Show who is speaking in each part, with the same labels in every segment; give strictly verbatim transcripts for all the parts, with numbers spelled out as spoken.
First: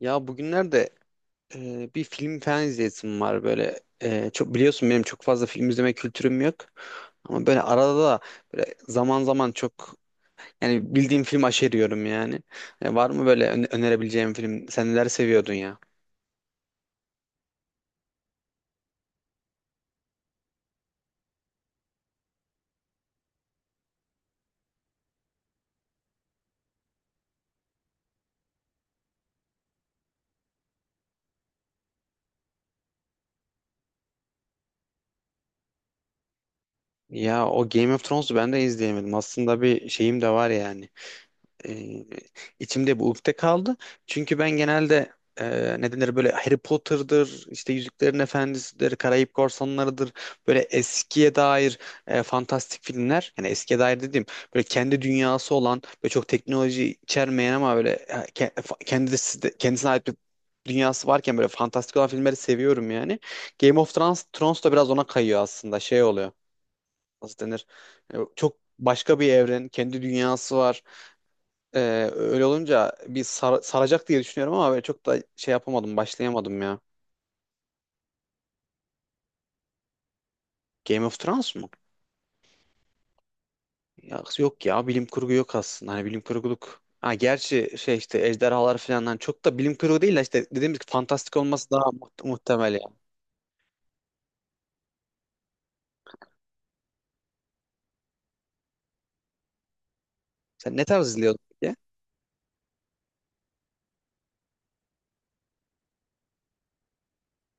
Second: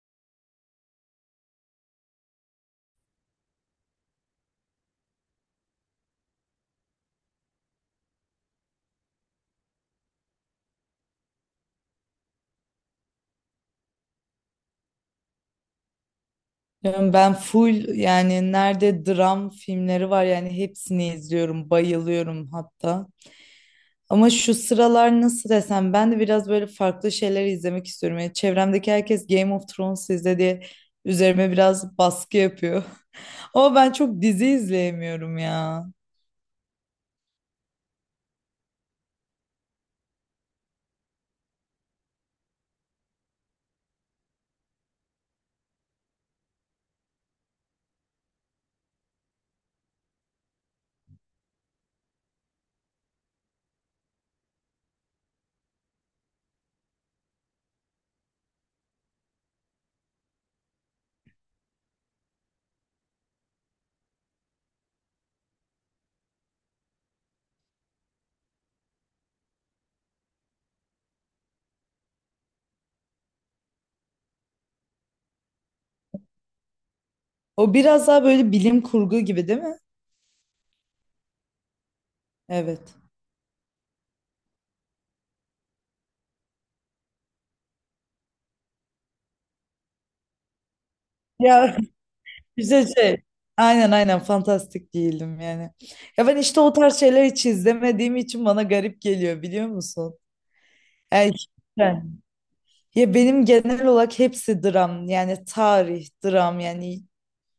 Speaker 1: Ya bugünlerde e, bir film falan izleyesim var böyle. E, çok biliyorsun benim çok fazla film izleme kültürüm yok. Ama böyle arada da böyle zaman zaman çok yani bildiğim film aşeriyorum yani. E, var mı böyle öne- önerebileceğim film? Sen neler seviyordun ya?
Speaker 2: Yani ben full yani nerede dram filmleri var yani hepsini izliyorum, bayılıyorum hatta. Ama şu sıralar nasıl desem ben de biraz böyle farklı şeyler izlemek istiyorum. Yani çevremdeki herkes Game of Thrones izle diye üzerime biraz baskı yapıyor. Ama ben çok dizi izleyemiyorum ya.
Speaker 1: Ya o Game of Thrones'u ben de izleyemedim. Aslında bir şeyim de var yani. e, içimde bu ukde kaldı. Çünkü ben genelde e, ne denir böyle Harry Potter'dır, işte Yüzüklerin Efendisi'dir, Karayip Korsanları'dır. Böyle eskiye dair e, fantastik filmler. Yani eskiye dair dediğim böyle kendi dünyası olan ve çok teknoloji içermeyen ama böyle e, ke- e, fa- kendisi de- kendisine ait bir dünyası varken böyle fantastik olan filmleri seviyorum yani. Game of Thrones, Thrones da biraz ona kayıyor aslında. Şey oluyor. Nasıl denir? E, Çok başka bir evren, kendi dünyası var. Ee, Öyle olunca bir sar- saracak diye düşünüyorum ama böyle çok da şey yapamadım, başlayamadım ya.
Speaker 2: O biraz daha böyle bilim kurgu gibi değil mi?
Speaker 1: Game of Thrones mu?
Speaker 2: Evet.
Speaker 1: Ya, yok ya, bilim kurgu yok aslında. Hani bilim kurguluk. Ha, gerçi şey işte ejderhalar falan hani çok da bilim kurgu değil de işte dediğimiz gibi fantastik olması
Speaker 2: Ya
Speaker 1: daha muht- muhtemel ya.
Speaker 2: işte şey. Aynen aynen fantastik değilim yani. Ya ben işte o tarz şeyler hiç izlemediğim için bana garip geliyor biliyor musun?
Speaker 1: Sen ne tarz izliyordun peki?
Speaker 2: Erkekler. Ya benim genel olarak hepsi dram yani tarih dram yani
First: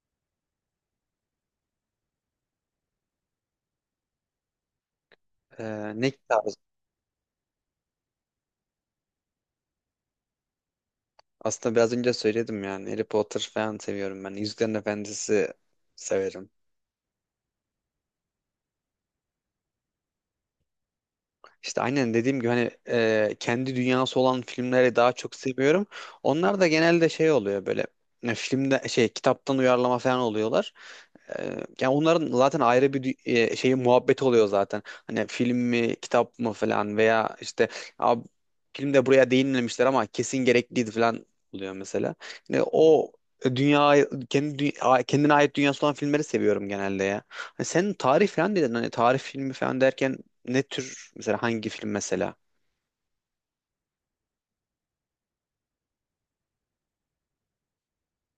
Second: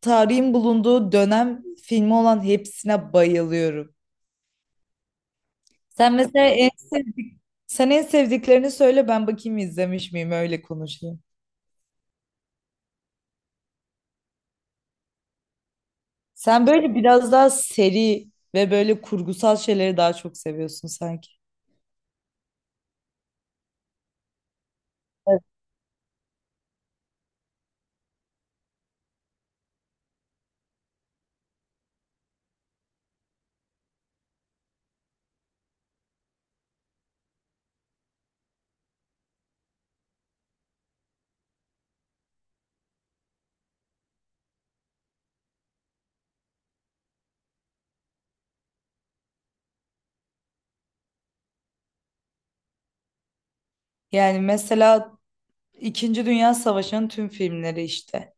Speaker 2: tarihin bulunduğu dönem filmi olan hepsine bayılıyorum.
Speaker 1: Ee, ne
Speaker 2: Sen mesela
Speaker 1: tarz?
Speaker 2: en sevdik Sen en sevdiklerini söyle, ben bakayım izlemiş miyim, öyle konuşayım.
Speaker 1: Aslında biraz önce söyledim yani Harry Potter falan seviyorum ben. Yüzüklerin Efendisi severim.
Speaker 2: Sen böyle biraz daha seri ve böyle kurgusal şeyleri daha çok seviyorsun sanki.
Speaker 1: İşte aynen dediğim gibi hani e, kendi dünyası olan filmleri daha çok
Speaker 2: Evet.
Speaker 1: seviyorum. Onlar da genelde şey oluyor böyle e, filmde şey kitaptan uyarlama falan oluyorlar. Ee, Yani onların zaten ayrı bir dü- e, şeyi muhabbet oluyor zaten. Hani film mi, kitap mı falan veya işte "Abi, filmde buraya değinmemişler ama kesin gerekliydi falan oluyor mesela. Yani o dünya kendi dü- a- kendine ait dünyası olan filmleri seviyorum genelde ya. Hani sen tarih falan dedin hani tarih filmi falan derken ne tür mesela hangi film mesela?
Speaker 2: Yani mesela İkinci Dünya Savaşı'nın tüm filmleri işte.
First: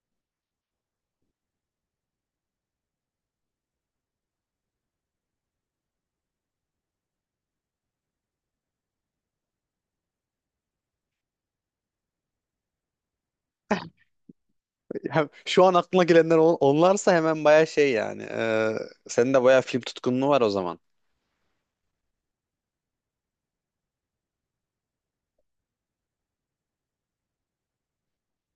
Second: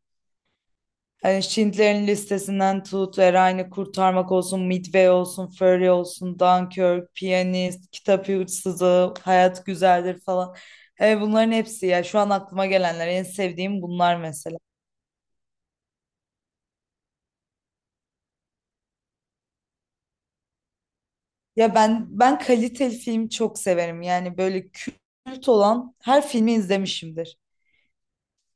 Speaker 2: Hani Schindler'in listesinden tut, Erayn'ı kurtarmak olsun, Midway olsun, Fury olsun, Dunkirk, Piyanist, Kitap Hırsızı, Hayat Güzeldir falan. Evet, bunların hepsi, ya şu an aklıma gelenler, en sevdiğim bunlar mesela.
Speaker 1: Ya şu an aklına gelenler on- onlarsa hemen baya şey yani. Ee, senin de baya film tutkunluğu var o zaman.
Speaker 2: Ya ben ben kaliteli film çok severim. Yani böyle kült olan her filmi izlemişimdir.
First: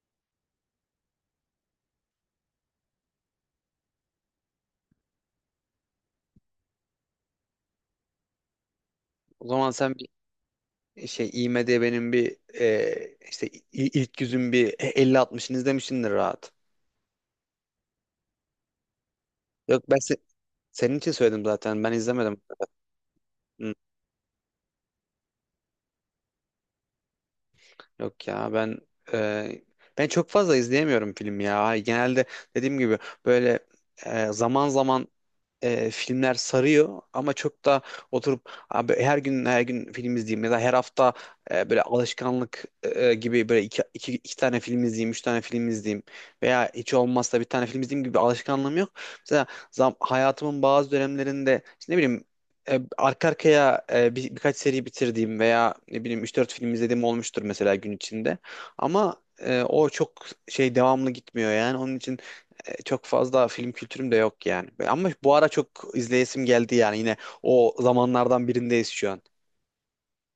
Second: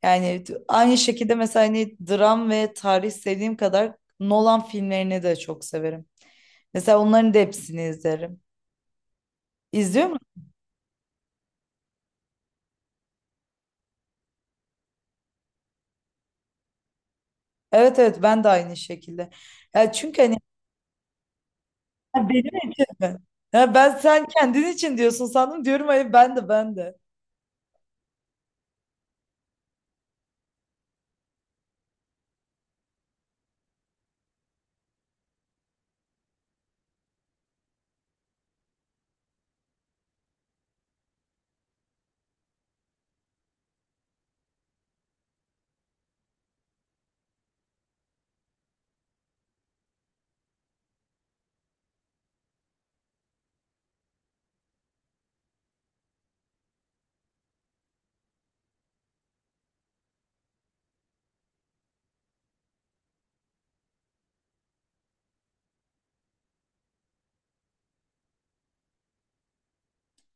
Speaker 2: Yani t- aynı şekilde mesela hani dram ve tarih sevdiğim kadar Nolan filmlerini de çok severim. Mesela onların da hepsini izlerim.
Speaker 1: O zaman sen
Speaker 2: İzliyor.
Speaker 1: bir şey I M D B'nin benim bir e, işte i- ilk yüzün bir elli altmışını izlemişsindir rahat.
Speaker 2: Evet evet, ben de aynı şekilde.
Speaker 1: Yok
Speaker 2: Ya
Speaker 1: ben se-
Speaker 2: çünkü hani.
Speaker 1: senin için söyledim zaten. Ben
Speaker 2: Ha,
Speaker 1: izlemedim.
Speaker 2: benim için mi?
Speaker 1: Hı.
Speaker 2: Ya ben sen kendin için diyorsun sandım, diyorum hayır, ben de ben de.
Speaker 1: Yok ya ben e, ben çok fazla izleyemiyorum film ya. Genelde dediğim gibi böyle e, zaman zaman e, filmler sarıyor ama çok da oturup abi her gün her gün film izleyeyim ya da her hafta e, böyle alışkanlık e, gibi böyle iki, iki, iki tane film izleyeyim, üç tane film izleyeyim veya hiç olmazsa bir tane film izleyeyim gibi bir alışkanlığım yok. Mesela zam, hayatımın bazı dönemlerinde işte ne bileyim e, arka arkaya e, bir, birkaç seri bitirdiğim veya ne bileyim üç dört film izlediğim olmuştur mesela gün içinde. Ama e, o çok şey devamlı gitmiyor yani. Onun için e, çok fazla film kültürüm de yok yani. Ama bu ara çok izleyesim geldi yani yine o zamanlardan birindeyiz şu an.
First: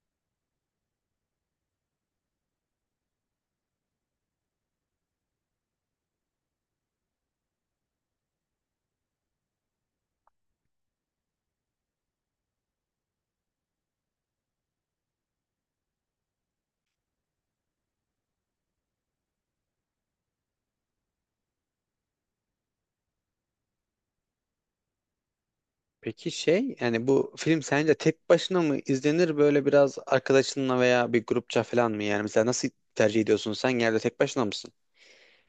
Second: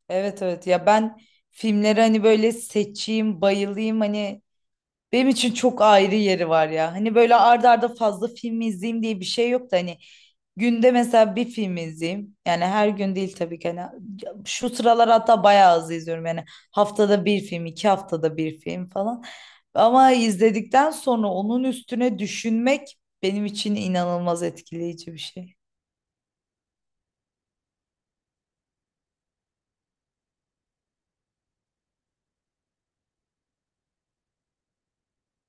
Speaker 2: Evet evet, ya ben filmleri hani böyle seçeyim bayılayım hani. Benim için çok ayrı yeri var ya. Hani böyle arda arda fazla film izleyeyim diye bir şey yok da hani günde mesela bir film izleyeyim. Yani her gün değil tabii ki. Hani şu sıralar hatta bayağı az izliyorum. Yani haftada bir film, iki haftada bir film falan. Ama izledikten sonra onun üstüne düşünmek benim için inanılmaz etkileyici bir şey.
Speaker 1: Peki şey yani bu film sence tek başına mı izlenir böyle biraz arkadaşınla veya bir grupça falan mı yani mesela nasıl tercih ediyorsun sen genelde tek başına mısın?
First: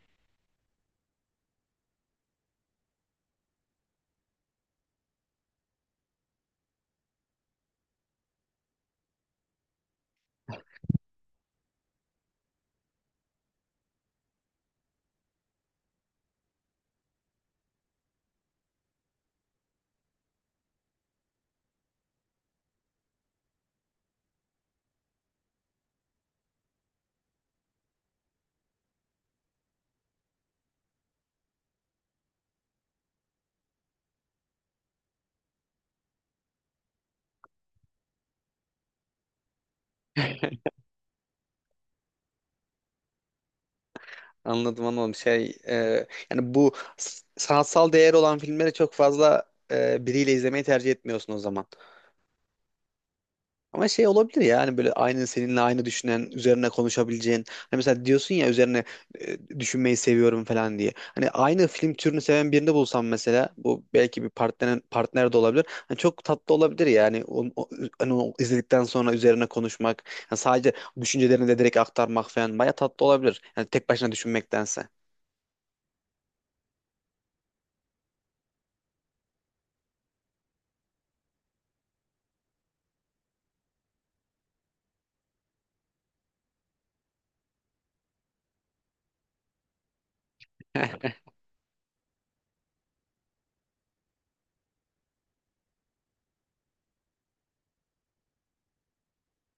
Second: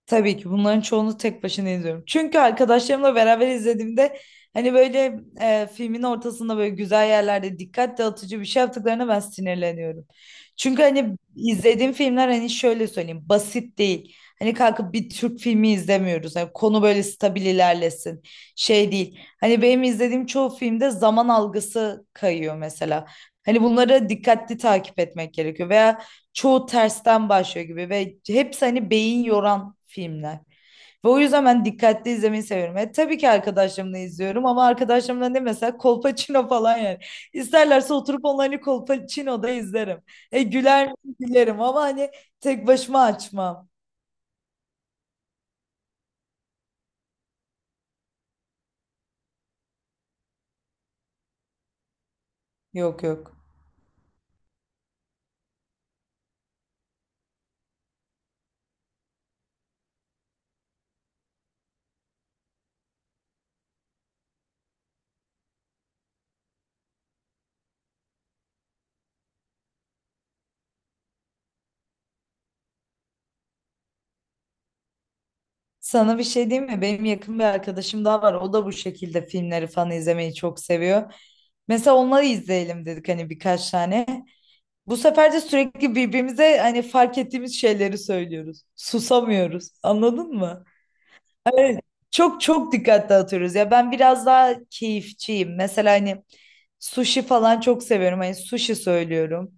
Speaker 2: Tabii ki bunların çoğunu tek başına izliyorum. Çünkü arkadaşlarımla beraber izlediğimde hani böyle, e, filmin ortasında böyle güzel yerlerde dikkat dağıtıcı bir şey yaptıklarına ben sinirleniyorum. Çünkü hani izlediğim filmler, hani şöyle söyleyeyim, basit değil. Hani kalkıp bir Türk filmi izlemiyoruz. Hani konu böyle stabil ilerlesin. Şey değil. Hani benim izlediğim çoğu filmde zaman algısı kayıyor mesela. Hani bunlara dikkatli takip etmek gerekiyor. Veya çoğu tersten başlıyor gibi ve hepsi hani beyin yoran filmler. Ve o yüzden ben dikkatli izlemeyi seviyorum. E, tabii ki arkadaşlarımla izliyorum ama arkadaşlarımla ne mesela, Kolpaçino falan yani. İsterlerse oturup onlarla Kolpaçino'da izlerim. E, güler miyim? Gülerim ama hani tek başıma açmam.
Speaker 1: Anladım anladım şey e, yani bu s- sanatsal değeri olan filmleri çok fazla e, biriyle izlemeyi tercih etmiyorsun o zaman.
Speaker 2: Yok yok.
Speaker 1: Ama şey olabilir ya hani böyle aynı seninle aynı düşünen, üzerine konuşabileceğin. Hani mesela diyorsun ya üzerine e, düşünmeyi seviyorum falan diye. Hani aynı film türünü seven birini bulsam mesela bu belki bir partner partner de olabilir. Hani çok tatlı olabilir yani. Onu, o- hani o izledikten sonra üzerine konuşmak, yani sadece düşüncelerini de direkt aktarmak falan baya tatlı olabilir. Yani tek başına düşünmektense.
Speaker 2: Sana bir şey diyeyim mi? Benim yakın bir arkadaşım daha var. O da bu şekilde filmleri falan izlemeyi çok seviyor. Mesela onları izleyelim dedik hani, birkaç tane. Bu sefer de sürekli birbirimize hani fark ettiğimiz şeyleri söylüyoruz. Susamıyoruz. Anladın mı? Çok çok dikkat dağıtıyoruz. Ya ben biraz daha keyifçiyim. Mesela hani sushi falan çok seviyorum. Hani sushi söylüyorum.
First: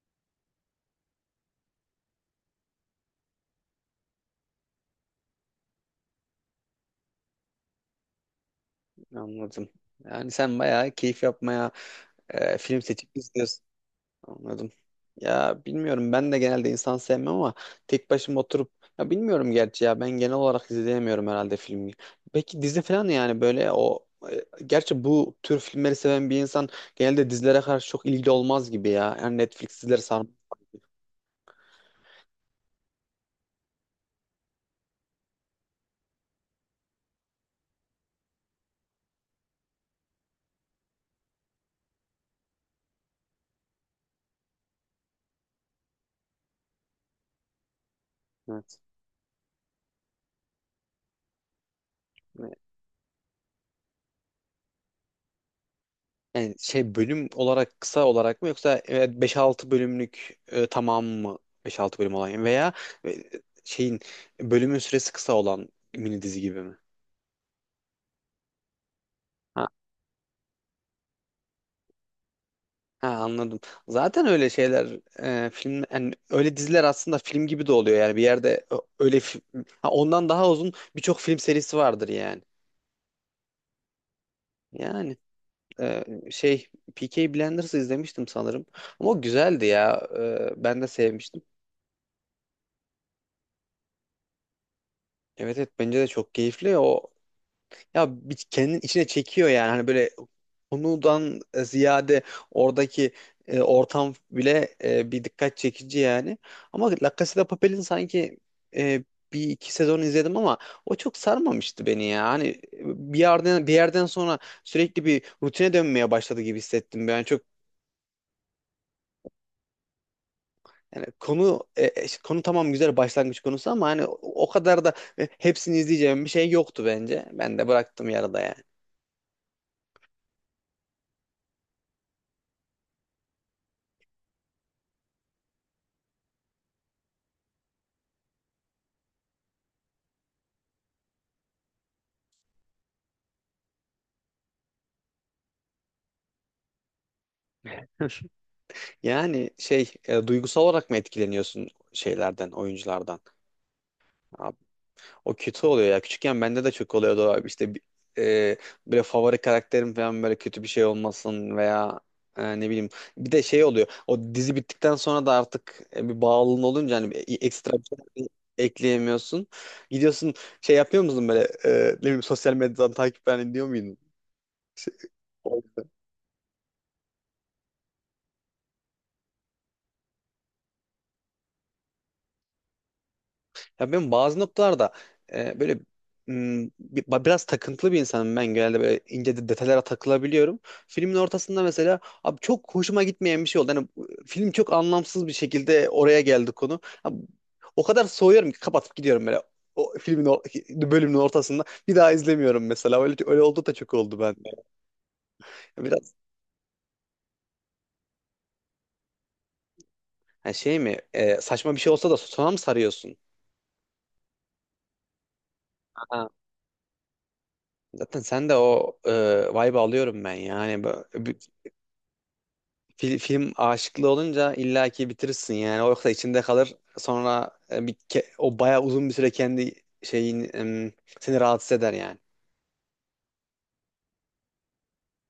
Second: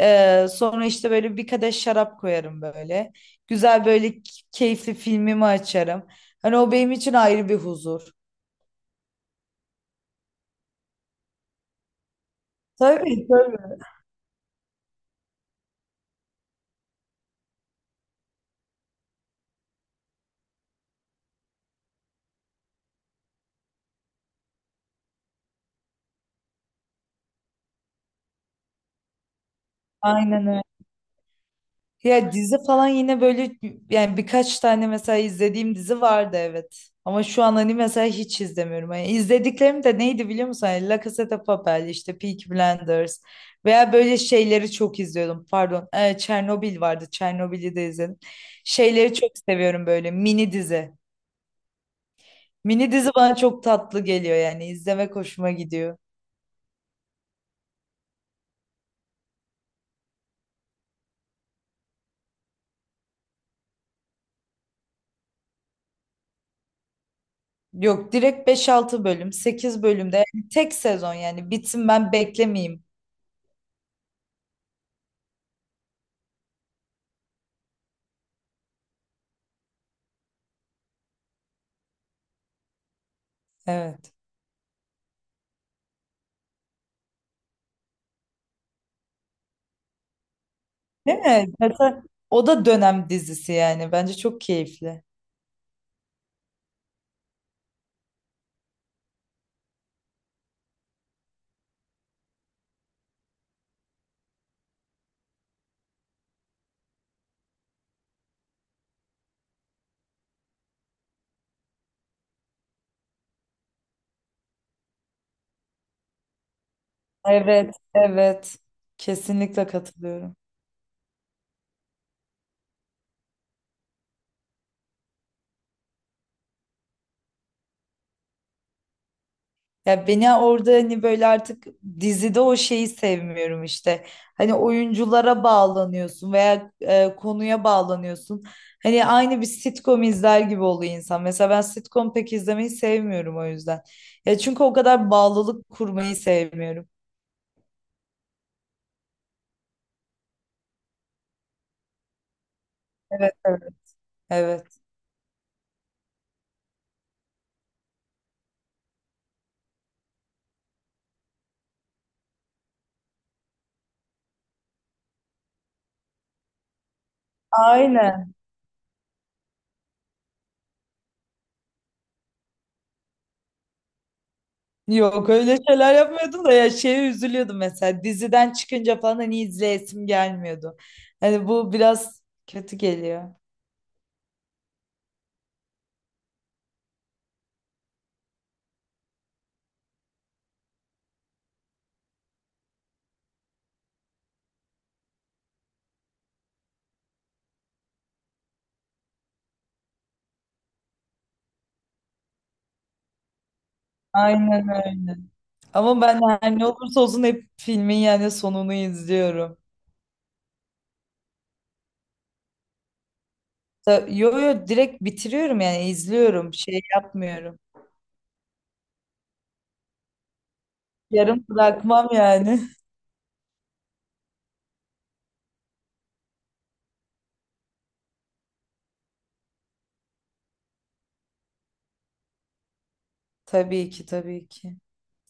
Speaker 2: Ee, sonra işte böyle bir kadeh şarap koyarım böyle. Güzel böyle keyifli filmimi açarım. Hani o benim için ayrı bir huzur.
Speaker 1: Anladım. Yani sen bayağı keyif yapmaya e, film seçip
Speaker 2: Tabii
Speaker 1: izliyorsun.
Speaker 2: tabii.
Speaker 1: Anladım. Ya bilmiyorum ben de genelde insan sevmem ama tek başıma oturup ya bilmiyorum gerçi ya ben genel olarak izleyemiyorum herhalde filmi. Peki dizi falan yani böyle o e, gerçi bu tür filmleri seven bir insan genelde dizilere karşı çok ilgili olmaz gibi ya. Yani Netflix dizileri sarmaz.
Speaker 2: Aynen öyle. Ya dizi falan yine böyle, yani birkaç tane mesela izlediğim dizi vardı evet. Ama şu an hani mesela hiç izlemiyorum. Yani izlediklerim de neydi biliyor musun? Yani La Casa de Papel, işte Peaky Blinders veya böyle şeyleri çok izliyordum. Pardon, e, Çernobil vardı. Çernobil'i de izledim.
Speaker 1: Evet.
Speaker 2: Şeyleri çok seviyorum böyle, mini dizi. Mini dizi bana çok tatlı geliyor, yani izlemek hoşuma gidiyor.
Speaker 1: Yani şey bölüm olarak kısa olarak mı yoksa evet beş altı bölümlük e, tamam mı? Beş altı bölüm olan veya e, şeyin bölümün süresi kısa olan mini dizi gibi mi?
Speaker 2: Yok, direkt beş altı bölüm, sekiz bölümde yani, tek sezon yani, bitsin ben beklemeyeyim.
Speaker 1: Ha, anladım. Zaten öyle şeyler e, film yani öyle diziler aslında film gibi de oluyor yani bir yerde ö- öyle fi- ha, ondan daha uzun birçok film serisi vardır yani.
Speaker 2: Evet.
Speaker 1: Yani e, şey Peaky Blinders'ı izlemiştim sanırım ama o güzeldi ya. E, ben de
Speaker 2: Değil
Speaker 1: sevmiştim.
Speaker 2: mi? Mesela o da dönem dizisi yani. Bence çok keyifli.
Speaker 1: Evet, evet, bence de çok keyifli o. Ya bir kendin içine çekiyor yani hani böyle konudan ziyade oradaki e, ortam bile e, bir dikkat çekici yani. Ama La Casa de Papel'in sanki e, bir iki sezon izledim ama o çok sarmamıştı beni ya. Hani e, bir yerden bir yerden sonra sürekli bir rutine dönmeye başladı gibi hissettim. Ben çok.
Speaker 2: Evet, evet. Kesinlikle katılıyorum.
Speaker 1: Yani konu e, e, işte konu tamam güzel başlangıç konusu ama hani o o kadar da e, hepsini izleyeceğim bir şey yoktu bence. Ben de bıraktım yarıda yani.
Speaker 2: Ya beni orada hani böyle artık dizide o şeyi sevmiyorum işte. Hani oyunculara bağlanıyorsun veya e, konuya bağlanıyorsun. Hani aynı bir sitcom izler gibi oluyor insan. Mesela ben sitcom pek izlemeyi sevmiyorum o yüzden. Ya çünkü o kadar bağlılık kurmayı sevmiyorum.
Speaker 1: Yani şey e, duygusal olarak mı etkileniyorsun şeylerden, oyunculardan?
Speaker 2: Evet, evet. Evet.
Speaker 1: O kötü oluyor ya. Küçükken bende de çok oluyordu abi. İşte bi- e, böyle favori karakterim falan böyle kötü bir şey olmasın veya e, ne bileyim. Bir de şey oluyor. O dizi bittikten sonra da artık e, bir bağlılığın olunca hani bir- e, ekstra bir şey
Speaker 2: Aynen.
Speaker 1: ekleyemiyorsun. Gidiyorsun şey yapıyor musun böyle e, ne bileyim sosyal medyadan takip falan ediyor muydun?
Speaker 2: Yok öyle
Speaker 1: Şey,
Speaker 2: şeyler yapmıyordum da, ya şeye üzülüyordum mesela, diziden çıkınca falan hani izleyesim gelmiyordu. Hani bu biraz kötü geliyor.
Speaker 1: Ya ben bazı noktalarda e, böyle m, bi- ba- biraz takıntılı bir insanım ben genelde böyle ince de- detaylara takılabiliyorum. Filmin ortasında mesela abi çok hoşuma gitmeyen bir şey oldu. Yani bu- film çok anlamsız bir şekilde oraya geldi konu. Abi o kadar soğuyorum ki kapatıp gidiyorum böyle. O filmin o bölümün ortasında bir daha izlemiyorum mesela. Öyle öyle oldu da çok oldu bende.
Speaker 2: Aynen öyle. Ama
Speaker 1: Biraz
Speaker 2: ben her ne olursa olsun hep filmin yani sonunu izliyorum.
Speaker 1: ha şey mi e, saçma bir şey olsa da sona mı sarıyorsun?
Speaker 2: Ta- Yo yo, direkt bitiriyorum yani,
Speaker 1: Ha.
Speaker 2: izliyorum, şey yapmıyorum.
Speaker 1: Zaten sen de o e, vibe'ı alıyorum ben yani.
Speaker 2: Yarım bırakmam yani.
Speaker 1: Fil- film aşıklı olunca illaki bitirirsin yani. O yoksa içinde kalır. Sonra e, bir ke- o bayağı uzun bir süre kendi şeyin em, seni rahatsız eder yani.
Speaker 2: Tabii ki tabii ki.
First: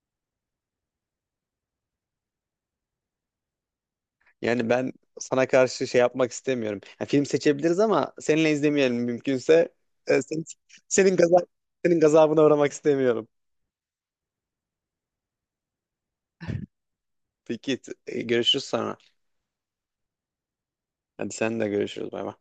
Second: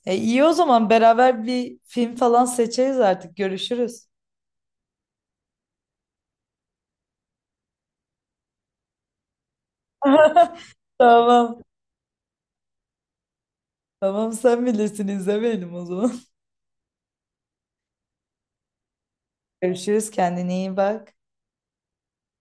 Speaker 2: E iyi o zaman, beraber bir film falan seçeriz artık, görüşürüz.
Speaker 1: Yani ben sana karşı şey yapmak istemiyorum. Yani film seçebiliriz ama seninle izlemeyelim mümkünse. E, sen- senin gaza-
Speaker 2: Tamam.
Speaker 1: senin gazabına uğramak istemiyorum.
Speaker 2: Tamam sen bilirsin, izlemeyelim o zaman.
Speaker 1: Peki t- e, görüşürüz sonra.
Speaker 2: Görüşürüz, kendine iyi bak.
Speaker 1: Hadi sen de görüşürüz bay bay.